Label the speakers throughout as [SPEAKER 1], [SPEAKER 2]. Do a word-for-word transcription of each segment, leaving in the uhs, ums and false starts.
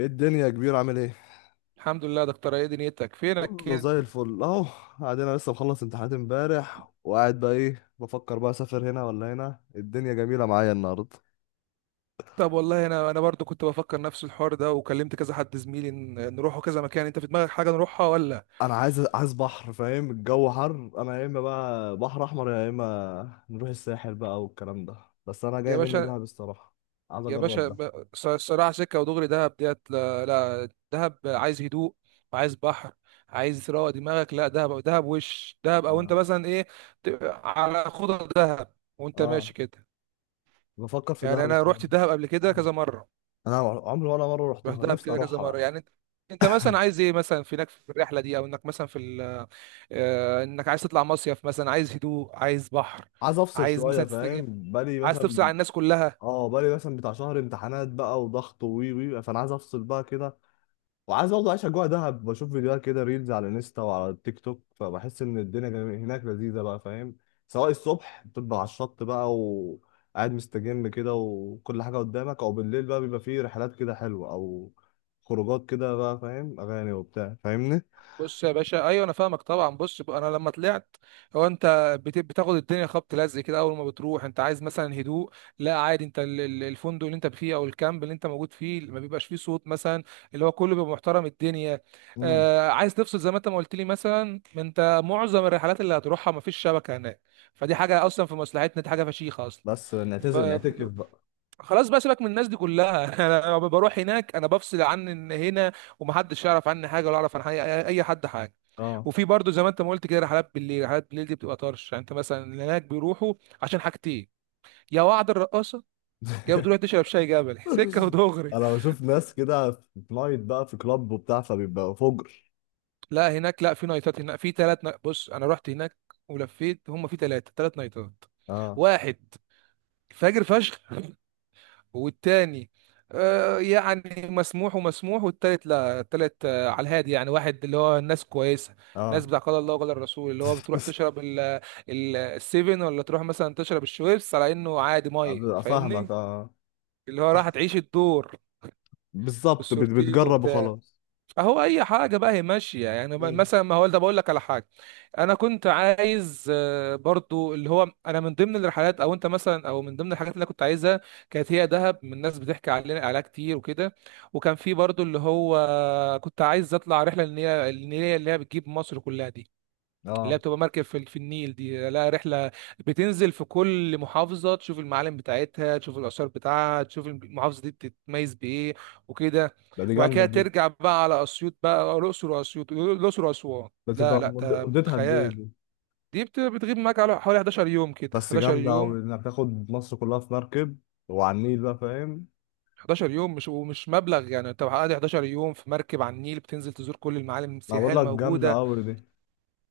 [SPEAKER 1] ايه الدنيا يا كبير، عامل ايه؟
[SPEAKER 2] الحمد لله يا دكتور، ايه دنيتك؟ فينك
[SPEAKER 1] كله
[SPEAKER 2] كده؟
[SPEAKER 1] زي الفل اهو. قاعد انا لسه مخلص امتحانات امبارح، وقاعد بقى ايه بفكر بقى، اسافر هنا ولا هنا؟ الدنيا جميله معايا النهارده.
[SPEAKER 2] طب والله انا انا برضو كنت بفكر نفس الحوار ده، وكلمت كذا حد زميلي إن- نروحوا كذا مكان. انت في دماغك حاجه نروحها ولا؟
[SPEAKER 1] انا عايز عايز بحر، فاهم؟ الجو حر. انا يا اما بقى بحر احمر، يا اما نروح الساحل بقى والكلام ده، بس انا
[SPEAKER 2] يا
[SPEAKER 1] جاي مني
[SPEAKER 2] باشا،
[SPEAKER 1] دهب الصراحه. عايز
[SPEAKER 2] يا
[SPEAKER 1] اجرب
[SPEAKER 2] باشا
[SPEAKER 1] ده.
[SPEAKER 2] ب- ص- صراع، سكه ودغري دهب ديت. لا, لا دهب، عايز هدوء وعايز بحر. عايز تروق دماغك، لا دهب، دهب وش دهب، او انت
[SPEAKER 1] انا
[SPEAKER 2] مثلا ايه؟ ت- على خضر دهب وانت
[SPEAKER 1] اه
[SPEAKER 2] ماشي كده.
[SPEAKER 1] بفكر في دهب
[SPEAKER 2] يعني انا رحت
[SPEAKER 1] الصراحه.
[SPEAKER 2] دهب قبل كده كذا مره،
[SPEAKER 1] انا عمري ولا مره
[SPEAKER 2] رحت
[SPEAKER 1] رحتها،
[SPEAKER 2] دهب
[SPEAKER 1] نفسي
[SPEAKER 2] كده كذا
[SPEAKER 1] اروحها
[SPEAKER 2] مره.
[SPEAKER 1] بقى.
[SPEAKER 2] يعني انت، انت مثلا عايز ايه مثلا في هناك في الرحله دي، او انك مثلا في ال... آه، انك عايز تطلع مصيف مثلا، عايز هدوء، عايز بحر،
[SPEAKER 1] عايز افصل
[SPEAKER 2] عايز
[SPEAKER 1] شويه،
[SPEAKER 2] مثلا تستجم،
[SPEAKER 1] فاهم؟ بقالي
[SPEAKER 2] عايز تفصل عن
[SPEAKER 1] مثلا،
[SPEAKER 2] الناس كلها.
[SPEAKER 1] اه، بقالي مثلا بتاع شهر امتحانات بقى وضغط، وي وي فانا عايز افصل بقى كده. وعايز برضه اعيش اجواء دهب، بشوف فيديوهات كده ريلز على انستا وعلى التيك توك، فبحس ان الدنيا جم- هناك لذيذه بقى، فاهم؟ سواء الصبح بتبقى على الشط بقى وقاعد مستجم كده وكل حاجه قدامك، او بالليل بقى بيبقى فيه رحلات كده حلوه او خروجات كده بقى، فاهم؟ اغاني وبتاع، فاهمني؟
[SPEAKER 2] بص يا باشا، ايوه انا فاهمك طبعا. بص، ب- انا لما طلعت، هو انت بت- بتاخد الدنيا خبط لزق كده. اول ما بتروح انت عايز مثلا هدوء. لا عادي، انت ال- ال- الفندق اللي انت فيه، او الكامب اللي انت موجود فيه، ما بيبقاش فيه صوت مثلا، اللي هو كله بيبقى محترم الدنيا.
[SPEAKER 1] امم.
[SPEAKER 2] آه، عايز تفصل زي ما انت ما قلت لي مثلا. ما انت معظم الرحلات اللي هتروحها ما فيش شبكه هناك، فدي حاجه اصلا في مصلحتنا، دي حاجه فشيخه اصلا.
[SPEAKER 1] بس
[SPEAKER 2] ف...
[SPEAKER 1] نعتزل نعتكف بقى.
[SPEAKER 2] خلاص بقى سيبك من الناس دي كلها. انا لما بروح هناك انا بفصل عن ان هنا، ومحدش يعرف عني حاجه ولا اعرف عن حي- اي حد حاجه.
[SPEAKER 1] اه.
[SPEAKER 2] وفي برضه زي ما انت ما قلت كده رحلات بالليل. رحلات بالليل دي بتبقى طرش. يعني انت مثلا اللي هناك بيروحوا عشان حاجتين، يا وعد الرقاصه، يا بتروح تشرب شاي جبل. سكه ودغري.
[SPEAKER 1] انا بشوف ناس كده في نايت بقى، في كلاب وبتاع فبيبقى فجر.
[SPEAKER 2] لا هناك، لا في نايتات هناك. في ثلاث نا... بص، انا رحت هناك ولفيت، هم في ثلاثه ثلاث نايتات.
[SPEAKER 1] اه.
[SPEAKER 2] واحد فجر فشخ، والتاني آه، يعني مسموح ومسموح. والتالت لا، التالت آه، على الهادي. يعني واحد اللي هو الناس كويسة، الناس
[SPEAKER 1] اه.
[SPEAKER 2] بتاع قال الله وقال الرسول، اللي هو بتروح تشرب ال- ال- السيفن، ولا تروح مثلا تشرب الشويبس على انه عادي
[SPEAKER 1] أب-
[SPEAKER 2] مية، فاهمني؟
[SPEAKER 1] افهمك، اه.
[SPEAKER 2] اللي هو راح تعيش الدور
[SPEAKER 1] بالظبط، بت-
[SPEAKER 2] والسورتين
[SPEAKER 1] بتجرب
[SPEAKER 2] وبتاع.
[SPEAKER 1] وخلاص.
[SPEAKER 2] اهو اي حاجه بقى هي ماشيه. يعني بقى-
[SPEAKER 1] مم.
[SPEAKER 2] مثلا ما هو ده بقول لك على حاجه. انا كنت عايز آه، برضو اللي هو، انا من ضمن الرحلات او انت مثلا، او من ضمن الحاجات اللي انا كنت عايزها كانت هي دهب، من الناس بتحكي علينا عليها كتير وكده. وكان في برضو اللي هو، كنت عايز اطلع رحله النيله. النيله اللي هي بتجيب مصر كلها دي، اللي هي
[SPEAKER 1] اه.
[SPEAKER 2] بتبقى مركب في في النيل، دي لا رحلة بتنزل في كل محافظة، تشوف المعالم بتاعتها، تشوف الآثار بتاعها، تشوف المحافظة دي بتتميز بإيه وكده.
[SPEAKER 1] ده دي
[SPEAKER 2] وبعد
[SPEAKER 1] جامده
[SPEAKER 2] كده
[SPEAKER 1] دي.
[SPEAKER 2] ترجع بقى على أسيوط بقى، الأقصر وأسيوط، الأقصر وأسوان.
[SPEAKER 1] بس
[SPEAKER 2] لا
[SPEAKER 1] يبقى
[SPEAKER 2] لا
[SPEAKER 1] مد-
[SPEAKER 2] ده
[SPEAKER 1] مدتها قد ايه
[SPEAKER 2] خيال.
[SPEAKER 1] دي؟
[SPEAKER 2] دي بت- بتغيب معاك على حوالي حداشر يوم كده،
[SPEAKER 1] بس
[SPEAKER 2] حداشر
[SPEAKER 1] جامده
[SPEAKER 2] يوم.
[SPEAKER 1] قوي انك تاخد مصر كلها في مركب وعلى النيل بقى، فاهم؟
[SPEAKER 2] حداشر يوم مش ومش مبلغ. يعني انت قاعد حداشر يوم في مركب على النيل، بتنزل تزور كل المعالم
[SPEAKER 1] انا
[SPEAKER 2] السياحية
[SPEAKER 1] بقول لك جامده
[SPEAKER 2] الموجودة.
[SPEAKER 1] قوي دي.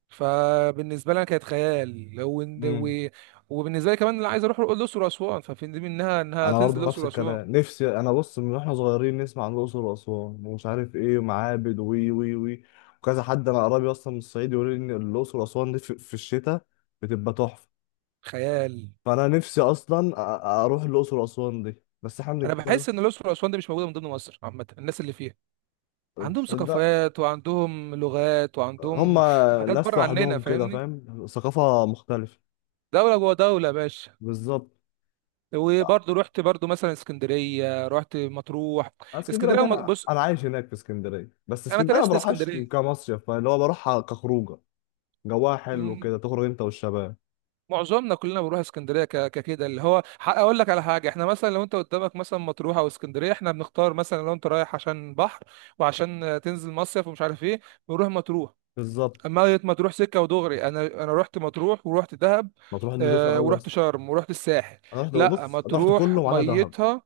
[SPEAKER 2] فبالنسبه لي أنا كانت خيال لو إن-
[SPEAKER 1] امم.
[SPEAKER 2] و... وبالنسبه لي كمان اللي عايز اروح الاقصر واسوان، ففي دي منها انها
[SPEAKER 1] انا
[SPEAKER 2] تنزل
[SPEAKER 1] برضه
[SPEAKER 2] الاقصر
[SPEAKER 1] نفس
[SPEAKER 2] واسوان.
[SPEAKER 1] الكلام، نفسي انا. بص، من واحنا صغيرين نسمع عن الاقصر واسوان ومش عارف ايه ومعابد، وي وي وي وكذا حد، انا قريبي اصلا من الصعيد يقول لي ان الاقصر واسوان دي في في الشتاء بتبقى تحفه.
[SPEAKER 2] خيال.
[SPEAKER 1] فانا نفسي اصلا أ- أ- اروح الاقصر واسوان دي. بس احنا
[SPEAKER 2] انا
[SPEAKER 1] بنتكلم.
[SPEAKER 2] بحس ان الاقصر واسوان دي مش موجوده من ضمن مصر عامه. الناس اللي فيها عندهم
[SPEAKER 1] ده.
[SPEAKER 2] ثقافات وعندهم لغات
[SPEAKER 1] هم.
[SPEAKER 2] وعندهم حاجات
[SPEAKER 1] ناس
[SPEAKER 2] بره عننا،
[SPEAKER 1] لوحدهم كده،
[SPEAKER 2] فاهمني؟
[SPEAKER 1] فاهم؟ ثقافه مختلفه.
[SPEAKER 2] دوله جوه دوله يا باشا.
[SPEAKER 1] بالظبط.
[SPEAKER 2] وبرضه رحت برضه مثلا اسكندريه، رحت مطروح.
[SPEAKER 1] اسكندريه
[SPEAKER 2] اسكندريه
[SPEAKER 1] ده،
[SPEAKER 2] وم-
[SPEAKER 1] انا
[SPEAKER 2] بص،
[SPEAKER 1] أنا عايش هناك في اسكندريه. بس
[SPEAKER 2] انا
[SPEAKER 1] اسكندريه ما
[SPEAKER 2] درست
[SPEAKER 1] بروحهاش ك-
[SPEAKER 2] اسكندريه.
[SPEAKER 1] كمصيف، فاللي هو بروحها كخروجه. جواها حلو كده تخرج انت والشباب.
[SPEAKER 2] معظمنا كلنا بنروح اسكندريه ك- ككده. اللي هو ح- اقول لك على حاجه، احنا مثلا لو انت قدامك مثلا مطروح او اسكندريه، احنا بنختار مثلا لو انت رايح عشان بحر وعشان آه، تنزل مصيف ومش عارف ايه، بنروح مطروح.
[SPEAKER 1] بالظبط.
[SPEAKER 2] اما مطروح سكه ودغري. انا انا رحت مطروح، ورحت دهب
[SPEAKER 1] ما تروح، نضيفه
[SPEAKER 2] آه،
[SPEAKER 1] قوي
[SPEAKER 2] ورحت
[SPEAKER 1] اصلا.
[SPEAKER 2] شرم، ورحت الساحل.
[SPEAKER 1] انا رحت،
[SPEAKER 2] لا
[SPEAKER 1] بص، انا رحت
[SPEAKER 2] مطروح
[SPEAKER 1] كله ما عدا دهب.
[SPEAKER 2] ميتها،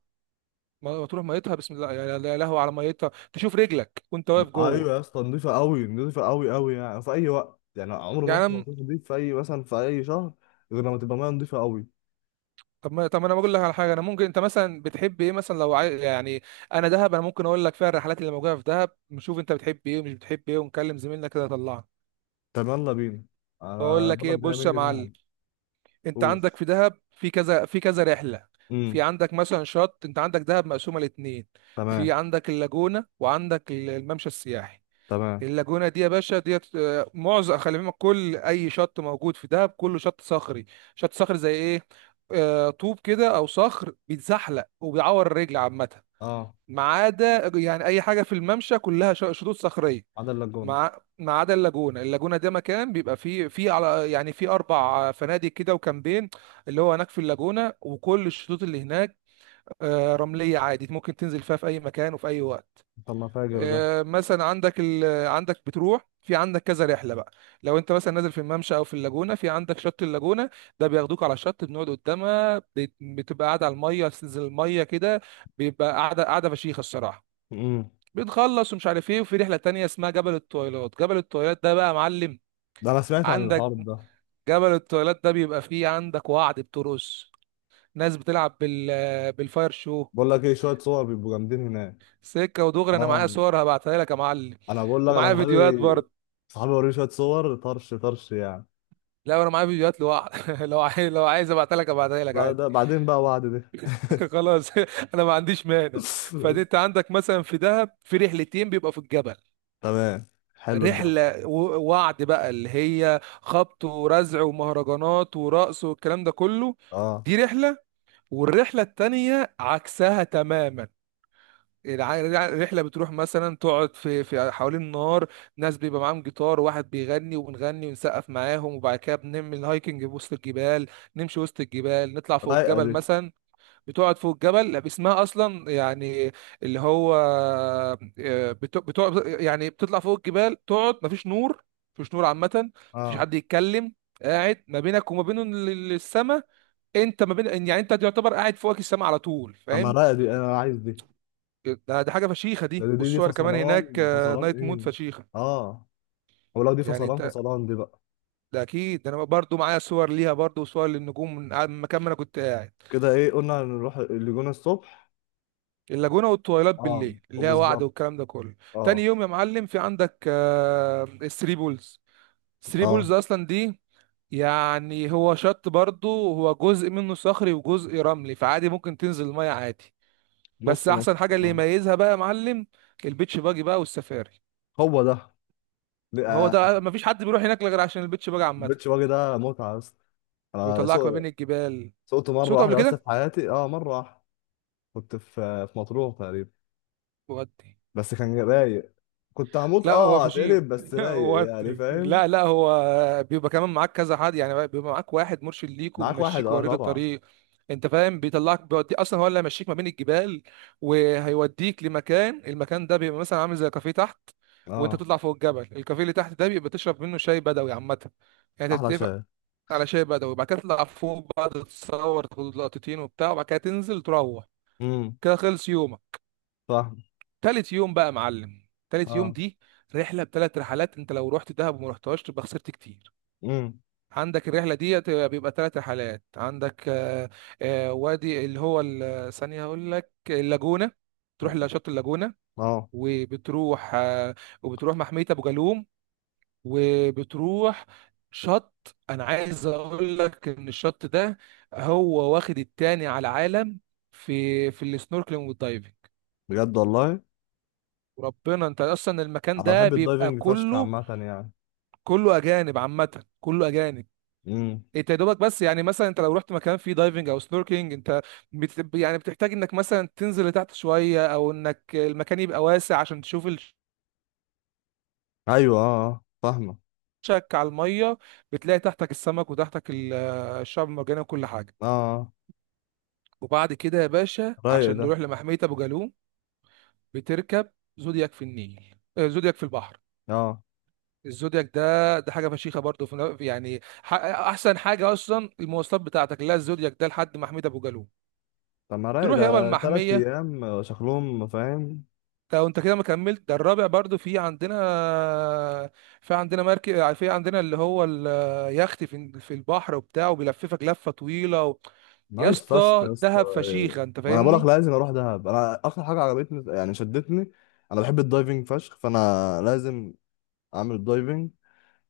[SPEAKER 2] مطروح ميتها بسم الله، يا يا لهوي على ميتها، تشوف رجلك وانت واقف
[SPEAKER 1] ايوه يا
[SPEAKER 2] جوه
[SPEAKER 1] اسطى، نضيفه قوي، نضيفه قوي قوي. يعني في اي وقت، يعني عمري ما رحت
[SPEAKER 2] يعني.
[SPEAKER 1] مكان نضيف في اي مثلا في اي شهر غير لما تبقى ميه نضيفه قوي.
[SPEAKER 2] طب ما طب ما انا بقول لك على حاجه. انا ممكن انت مثلا بتحب ايه مثلا لو عاي... يعني انا دهب، انا ممكن اقول لك فيها الرحلات اللي موجوده في دهب، نشوف انت بتحب ايه ومش بتحب ايه، ونكلم زميلنا كده يطلعنا.
[SPEAKER 1] طب يلا بينا.
[SPEAKER 2] بقول
[SPEAKER 1] انا
[SPEAKER 2] لك
[SPEAKER 1] بقولك
[SPEAKER 2] ايه،
[SPEAKER 1] جاي
[SPEAKER 2] بص يا
[SPEAKER 1] مني
[SPEAKER 2] معلم،
[SPEAKER 1] ذهب.
[SPEAKER 2] انت
[SPEAKER 1] اوف.
[SPEAKER 2] عندك في دهب في كذا في كذا رحله. في
[SPEAKER 1] امم.
[SPEAKER 2] عندك مثلا شط، انت عندك دهب مقسومه لاتنين. في
[SPEAKER 1] تمام.
[SPEAKER 2] عندك اللاجونه، وعندك ال- الممشى السياحي.
[SPEAKER 1] تمام.
[SPEAKER 2] اللاجونة دي يا باشا ديت آه، معظم، خلي بالك كل أي شط موجود في دهب كله شط صخري. شط صخري زي إيه؟ آه، طوب كده أو صخر بيتزحلق وبيعور الرجل عامة.
[SPEAKER 1] اه،
[SPEAKER 2] ما عدا يعني أي حاجة في الممشى كلها ش- شطوط صخرية،
[SPEAKER 1] عدا اللاجون.
[SPEAKER 2] مع ما عدا اللاجونة. اللاجونة ده مكان بيبقى فيه، فيه على يعني فيه أربع فنادق كده وكامبين اللي هو هناك في اللاجونة. وكل الشطوط اللي هناك آه، رملية عادي، ممكن تنزل فيها في أي مكان وفي أي وقت.
[SPEAKER 1] طب ما فاجر ده.
[SPEAKER 2] آه، مثلا عندك ال... عندك بتروح، في عندك كذا رحله بقى. لو انت مثلا نازل في الممشى او في اللاجونه، في عندك شط اللاجونه. ده بياخدوك على الشط، بنقعد قدامها، بت- بتبقى قاعده على الميه، بتنزل الميه كده، بيبقى قاعده قاعده فشيخه الصراحه.
[SPEAKER 1] امم.
[SPEAKER 2] بنخلص ومش عارف ايه، وفي رحله تانية اسمها جبل الطويلات. جبل الطويلات ده بقى يا معلم،
[SPEAKER 1] ده انا سمعت عن الحوار
[SPEAKER 2] عندك
[SPEAKER 1] ده.
[SPEAKER 2] جبل الطويلات ده بيبقى فيه عندك وعد بترقص، ناس بتلعب بال بالفاير شو.
[SPEAKER 1] بقول لك ايه، شويه صور بيبقوا جامدين هناك.
[SPEAKER 2] سكه ودغري، انا معايا
[SPEAKER 1] اه.
[SPEAKER 2] صور هبعتها لك يا معلم،
[SPEAKER 1] انا بقول لك،
[SPEAKER 2] ومعايا
[SPEAKER 1] انا
[SPEAKER 2] فيديوهات
[SPEAKER 1] صحابي.
[SPEAKER 2] برضه.
[SPEAKER 1] صحابي، وريني شويه صور، طرش طرش يعني.
[SPEAKER 2] لا انا معايا فيديوهات لوحده. لو عايز، لو عايز ابعتها لك ابعتها لك
[SPEAKER 1] بقى
[SPEAKER 2] عادي.
[SPEAKER 1] ده بعدين بقى، وعد دي.
[SPEAKER 2] خلاص. انا ما عنديش مانع. فدي، انت عندك مثلا في دهب في رحلتين بيبقى في الجبل.
[SPEAKER 1] تمام. حلو الجبل.
[SPEAKER 2] رحله و- وعد بقى، اللي هي خبط ورزع ومهرجانات ورقص والكلام ده كله.
[SPEAKER 1] اه.
[SPEAKER 2] دي رحله. والرحله التانيه عكسها تماما. الع- الرحله بتروح مثلا تقعد في في حوالين النار. ناس بيبقى معاهم جيتار، واحد بيغني وبنغني ونسقف معاهم. وبعد كده بنعمل الهايكنج وسط الجبال، نمشي وسط الجبال، نطلع فوق
[SPEAKER 1] رايقه
[SPEAKER 2] الجبل
[SPEAKER 1] دي.
[SPEAKER 2] مثلا. بتقعد فوق الجبل، اسمها اصلا يعني اللي هو آه، بت- بتقعد يعني بتطلع فوق الجبال، تقعد مفيش نور، مفيش نور عامه، مفيش
[SPEAKER 1] اه.
[SPEAKER 2] حد يتكلم. قاعد ما بينك وما بين السماء. انت ما بين، يعني انت تعتبر قاعد فوقك السماء على طول،
[SPEAKER 1] طب ما
[SPEAKER 2] فاهم؟
[SPEAKER 1] رايقه دي، انا عايز دي.
[SPEAKER 2] ده دي حاجه فشيخه
[SPEAKER 1] ده،
[SPEAKER 2] دي.
[SPEAKER 1] دي دي, دي
[SPEAKER 2] والصور كمان هناك
[SPEAKER 1] فصلان
[SPEAKER 2] آه،
[SPEAKER 1] فصلان
[SPEAKER 2] نايت مود
[SPEAKER 1] ايه.
[SPEAKER 2] فشيخه.
[SPEAKER 1] اه. ولو دي
[SPEAKER 2] يعني
[SPEAKER 1] فصلان
[SPEAKER 2] انت،
[SPEAKER 1] فصلان دي بقى.
[SPEAKER 2] ده اكيد، ده انا برضو معايا صور ليها برضو، وصور للنجوم من قاعد- من المكان ما انا كنت قاعد.
[SPEAKER 1] كده ايه، قلنا نروح الجونة الصبح.
[SPEAKER 2] اللاجونه والتويلات
[SPEAKER 1] اه.
[SPEAKER 2] بالليل اللي هي وعد
[SPEAKER 1] وبالظبط.
[SPEAKER 2] والكلام ده كله. تاني
[SPEAKER 1] اه.
[SPEAKER 2] يوم يا معلم في عندك آه، الثري بولز. الثري
[SPEAKER 1] اه.
[SPEAKER 2] بولز اصلا دي يعني، هو شط برضو، هو جزء منه صخري وجزء رملي، فعادي ممكن تنزل الميه عادي. بس
[SPEAKER 1] نص نص.
[SPEAKER 2] احسن حاجه اللي
[SPEAKER 1] اه.
[SPEAKER 2] يميزها بقى يا معلم البيتش باجي بقى والسفاري.
[SPEAKER 1] هو ده.
[SPEAKER 2] هو
[SPEAKER 1] لا.
[SPEAKER 2] ده، مفيش حد بيروح هناك غير عشان البيتش باجي عامه.
[SPEAKER 1] البيتش باجي ده متعة بس. انا
[SPEAKER 2] بيطلعك ما بين
[SPEAKER 1] سوق
[SPEAKER 2] الجبال،
[SPEAKER 1] سوقت مرة
[SPEAKER 2] صوته قبل
[SPEAKER 1] واحدة بس في
[SPEAKER 2] كده.
[SPEAKER 1] حياتي، اه مرة واحدة. كنت في في مطروح تقريبا.
[SPEAKER 2] ودي
[SPEAKER 1] بس كان رايق. كنت هموت
[SPEAKER 2] لا هو
[SPEAKER 1] اه
[SPEAKER 2] فشيخ.
[SPEAKER 1] اتقلب، بس رايق يعني،
[SPEAKER 2] ودي
[SPEAKER 1] فاهم؟
[SPEAKER 2] لا لا هو بيبقى كمان معاك كذا حد، يعني بيبقى معاك واحد مرشد ليك
[SPEAKER 1] معاك واحد،
[SPEAKER 2] وبيمشيك
[SPEAKER 1] اه
[SPEAKER 2] ويوريك
[SPEAKER 1] طبعا.
[SPEAKER 2] الطريق. انت فاهم، بيطلعك بيودي، اصلا هو اللي هيمشيك ما بين الجبال وهيوديك لمكان. المكان ده بيبقى مثلا عامل زي كافيه تحت، وانت
[SPEAKER 1] اه.
[SPEAKER 2] بتطلع فوق الجبل. الكافيه اللي تحت ده بيبقى تشرب منه شاي بدوي عامه. يعني
[SPEAKER 1] احلى
[SPEAKER 2] تتفق
[SPEAKER 1] شاي.
[SPEAKER 2] على شاي بدوي، وبعد كده تطلع فوق بقى تتصور تاخد لقطتين وبتاع، وبعد كده تنزل تروح.
[SPEAKER 1] امم.
[SPEAKER 2] كده خلص يوم.
[SPEAKER 1] فاهم.
[SPEAKER 2] تالت يوم بقى يا معلم، تالت يوم
[SPEAKER 1] اه.
[SPEAKER 2] دي رحله بثلاث رحلات. انت لو رحت دهب وما رحتهاش تبقى خسرت كتير.
[SPEAKER 1] امم.
[SPEAKER 2] عندك الرحله دي تبقى- بيبقى ثلاث رحلات. عندك آه، آه، وادي، اللي هو ال- ثانيه هقول لك اللاجونه، تروح لشط اللاجونه.
[SPEAKER 1] اه.
[SPEAKER 2] وبتروح آه، وبتروح محميه ابو جالوم. وبتروح شط، انا عايز اقول لك ان الشط ده هو واخد التاني على العالم في في السنوركلينج والدايفنج.
[SPEAKER 1] بجد والله.
[SPEAKER 2] وربنا انت اصلا، المكان
[SPEAKER 1] انا
[SPEAKER 2] ده
[SPEAKER 1] بحب
[SPEAKER 2] بيبقى
[SPEAKER 1] الدايفنج فشخ
[SPEAKER 2] كله،
[SPEAKER 1] عامة يعني.
[SPEAKER 2] كله اجانب عامه، كله اجانب.
[SPEAKER 1] مم.
[SPEAKER 2] انت يا دوبك بس يعني، مثلا انت لو رحت مكان فيه دايفنج او سنوركينج، انت بت... يعني بتحتاج انك مثلا تنزل لتحت شويه، او انك المكان يبقى واسع عشان تشوف
[SPEAKER 1] ايوه، اه، آه، فاهمه.
[SPEAKER 2] الشك على الميه، بتلاقي تحتك السمك وتحتك ال- الشعب المرجاني وكل حاجه.
[SPEAKER 1] اه. آه،
[SPEAKER 2] وبعد كده يا باشا
[SPEAKER 1] رايق
[SPEAKER 2] عشان
[SPEAKER 1] ده.
[SPEAKER 2] نروح لمحميه ابو جالوم، بتركب زودياك في النيل آه، زودياك في البحر.
[SPEAKER 1] اه.
[SPEAKER 2] الزودياك ده، ده حاجه فشيخه برضه، في ن- يعني ح- احسن حاجه اصلا المواصلات بتاعتك اللي هي الزودياك ده لحد محميه ابو جالوم.
[SPEAKER 1] طب ما رايق
[SPEAKER 2] نروح يابا
[SPEAKER 1] ده، تلات
[SPEAKER 2] المحمية.
[SPEAKER 1] ايام شكلهم، فاهم؟
[SPEAKER 2] لو انت كده ما كملت ده الرابع برضو في عندنا، في عندنا مركب، في عندنا اللي هو اليخت في في البحر وبتاع وبيلففك لفة طويلة و... يا
[SPEAKER 1] نايس فشخ
[SPEAKER 2] اسطى
[SPEAKER 1] يا اسطى.
[SPEAKER 2] دهب
[SPEAKER 1] إيه.
[SPEAKER 2] فشيخة، انت
[SPEAKER 1] وانا بقول لك
[SPEAKER 2] فاهمني.
[SPEAKER 1] لازم اروح دهب، انا اكتر حاجه عجبتني يعني شدتني، انا بحب الدايفنج فشخ، فانا لازم اعمل دايفنج.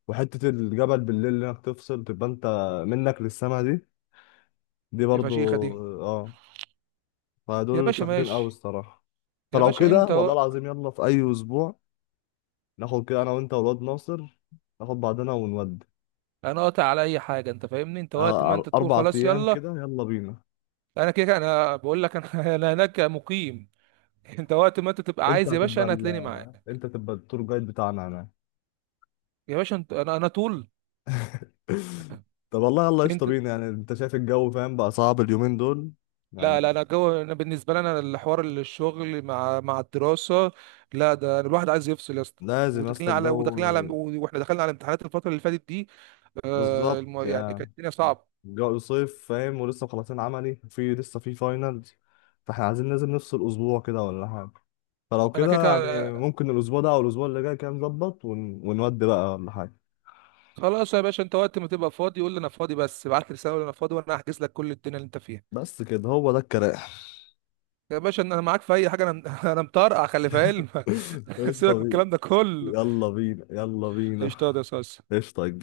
[SPEAKER 1] وحته الجبل بالليل اللي انك تفصل، تبقى انت منك للسما دي. دي
[SPEAKER 2] دي
[SPEAKER 1] برضو.
[SPEAKER 2] فشيخة دي.
[SPEAKER 1] اه.
[SPEAKER 2] يا
[SPEAKER 1] فدول
[SPEAKER 2] باشا
[SPEAKER 1] فاجرين قوي
[SPEAKER 2] ماشي.
[SPEAKER 1] الصراحه.
[SPEAKER 2] يا
[SPEAKER 1] فلو
[SPEAKER 2] باشا
[SPEAKER 1] كده
[SPEAKER 2] انت
[SPEAKER 1] والله
[SPEAKER 2] و...
[SPEAKER 1] العظيم، يلا، في اي اسبوع ناخد كده انا وانت والواد ناصر، ناخد بعضنا ونودي.
[SPEAKER 2] انا قاطع على اي حاجة انت فاهمني. انت وقت ما
[SPEAKER 1] آه، أر-
[SPEAKER 2] انت تقول
[SPEAKER 1] اربع
[SPEAKER 2] خلاص
[SPEAKER 1] ايام
[SPEAKER 2] يلا.
[SPEAKER 1] كده، يلا بينا.
[SPEAKER 2] انا كده كده- انا بقول لك انا. انا هناك مقيم. انت وقت ما انت تبقى
[SPEAKER 1] انت
[SPEAKER 2] عايز يا باشا
[SPEAKER 1] هتبقى
[SPEAKER 2] انا
[SPEAKER 1] ال...
[SPEAKER 2] هتلاقيني معاك.
[SPEAKER 1] انت هتبقى التور جايد بتاعنا هناك.
[SPEAKER 2] يا باشا انت، انا انا طول
[SPEAKER 1] طب والله يلا قشطة
[SPEAKER 2] انت.
[SPEAKER 1] بينا، يعني انت شايف الجو، فاهم بقى؟ صعب اليومين دول
[SPEAKER 2] لا لا
[SPEAKER 1] يعني.
[SPEAKER 2] انا جو. انا بالنسبه لي انا الحوار الشغل مع مع الدراسه. لا ده أنا الواحد عايز يفصل يا اسطى.
[SPEAKER 1] لازم يا اسطى
[SPEAKER 2] وداخلين على وداخلين على،
[SPEAKER 1] الجو.
[SPEAKER 2] واحنا دخلنا على امتحانات الفتره اللي فاتت دي آه
[SPEAKER 1] بالظبط
[SPEAKER 2] الم... يعني
[SPEAKER 1] يعني.
[SPEAKER 2] كانت الدنيا صعبه.
[SPEAKER 1] الجو صيف، فاهم؟ ولسه مخلصين عملي، في لسه في فاينلز. فاحنا عايزين لازم نفصل اسبوع كده ولا حاجة. فلو
[SPEAKER 2] انا كده
[SPEAKER 1] كده
[SPEAKER 2] كده-
[SPEAKER 1] يعني، ممكن الاسبوع ده او الاسبوع اللي جاي كده نظبط ون... ونودي بقى ولا حاجة.
[SPEAKER 2] خلاص يا باشا، انت وقت ما تبقى فاضي قول لي انا فاضي. بس ابعت لي رساله قول لي انا فاضي، وانا هحجز لك كل الدنيا اللي انت فيها.
[SPEAKER 1] بس كده، هو ده الكلام.
[SPEAKER 2] يا باشا انا معاك في اي حاجه انا. انا مطرقع، خلي في علمك.
[SPEAKER 1] ايش
[SPEAKER 2] سيبك
[SPEAKER 1] طب.
[SPEAKER 2] من الكلام ده كله.
[SPEAKER 1] يلا بينا، يلا بينا.
[SPEAKER 2] اشتغل يا صاص.
[SPEAKER 1] ايش طق.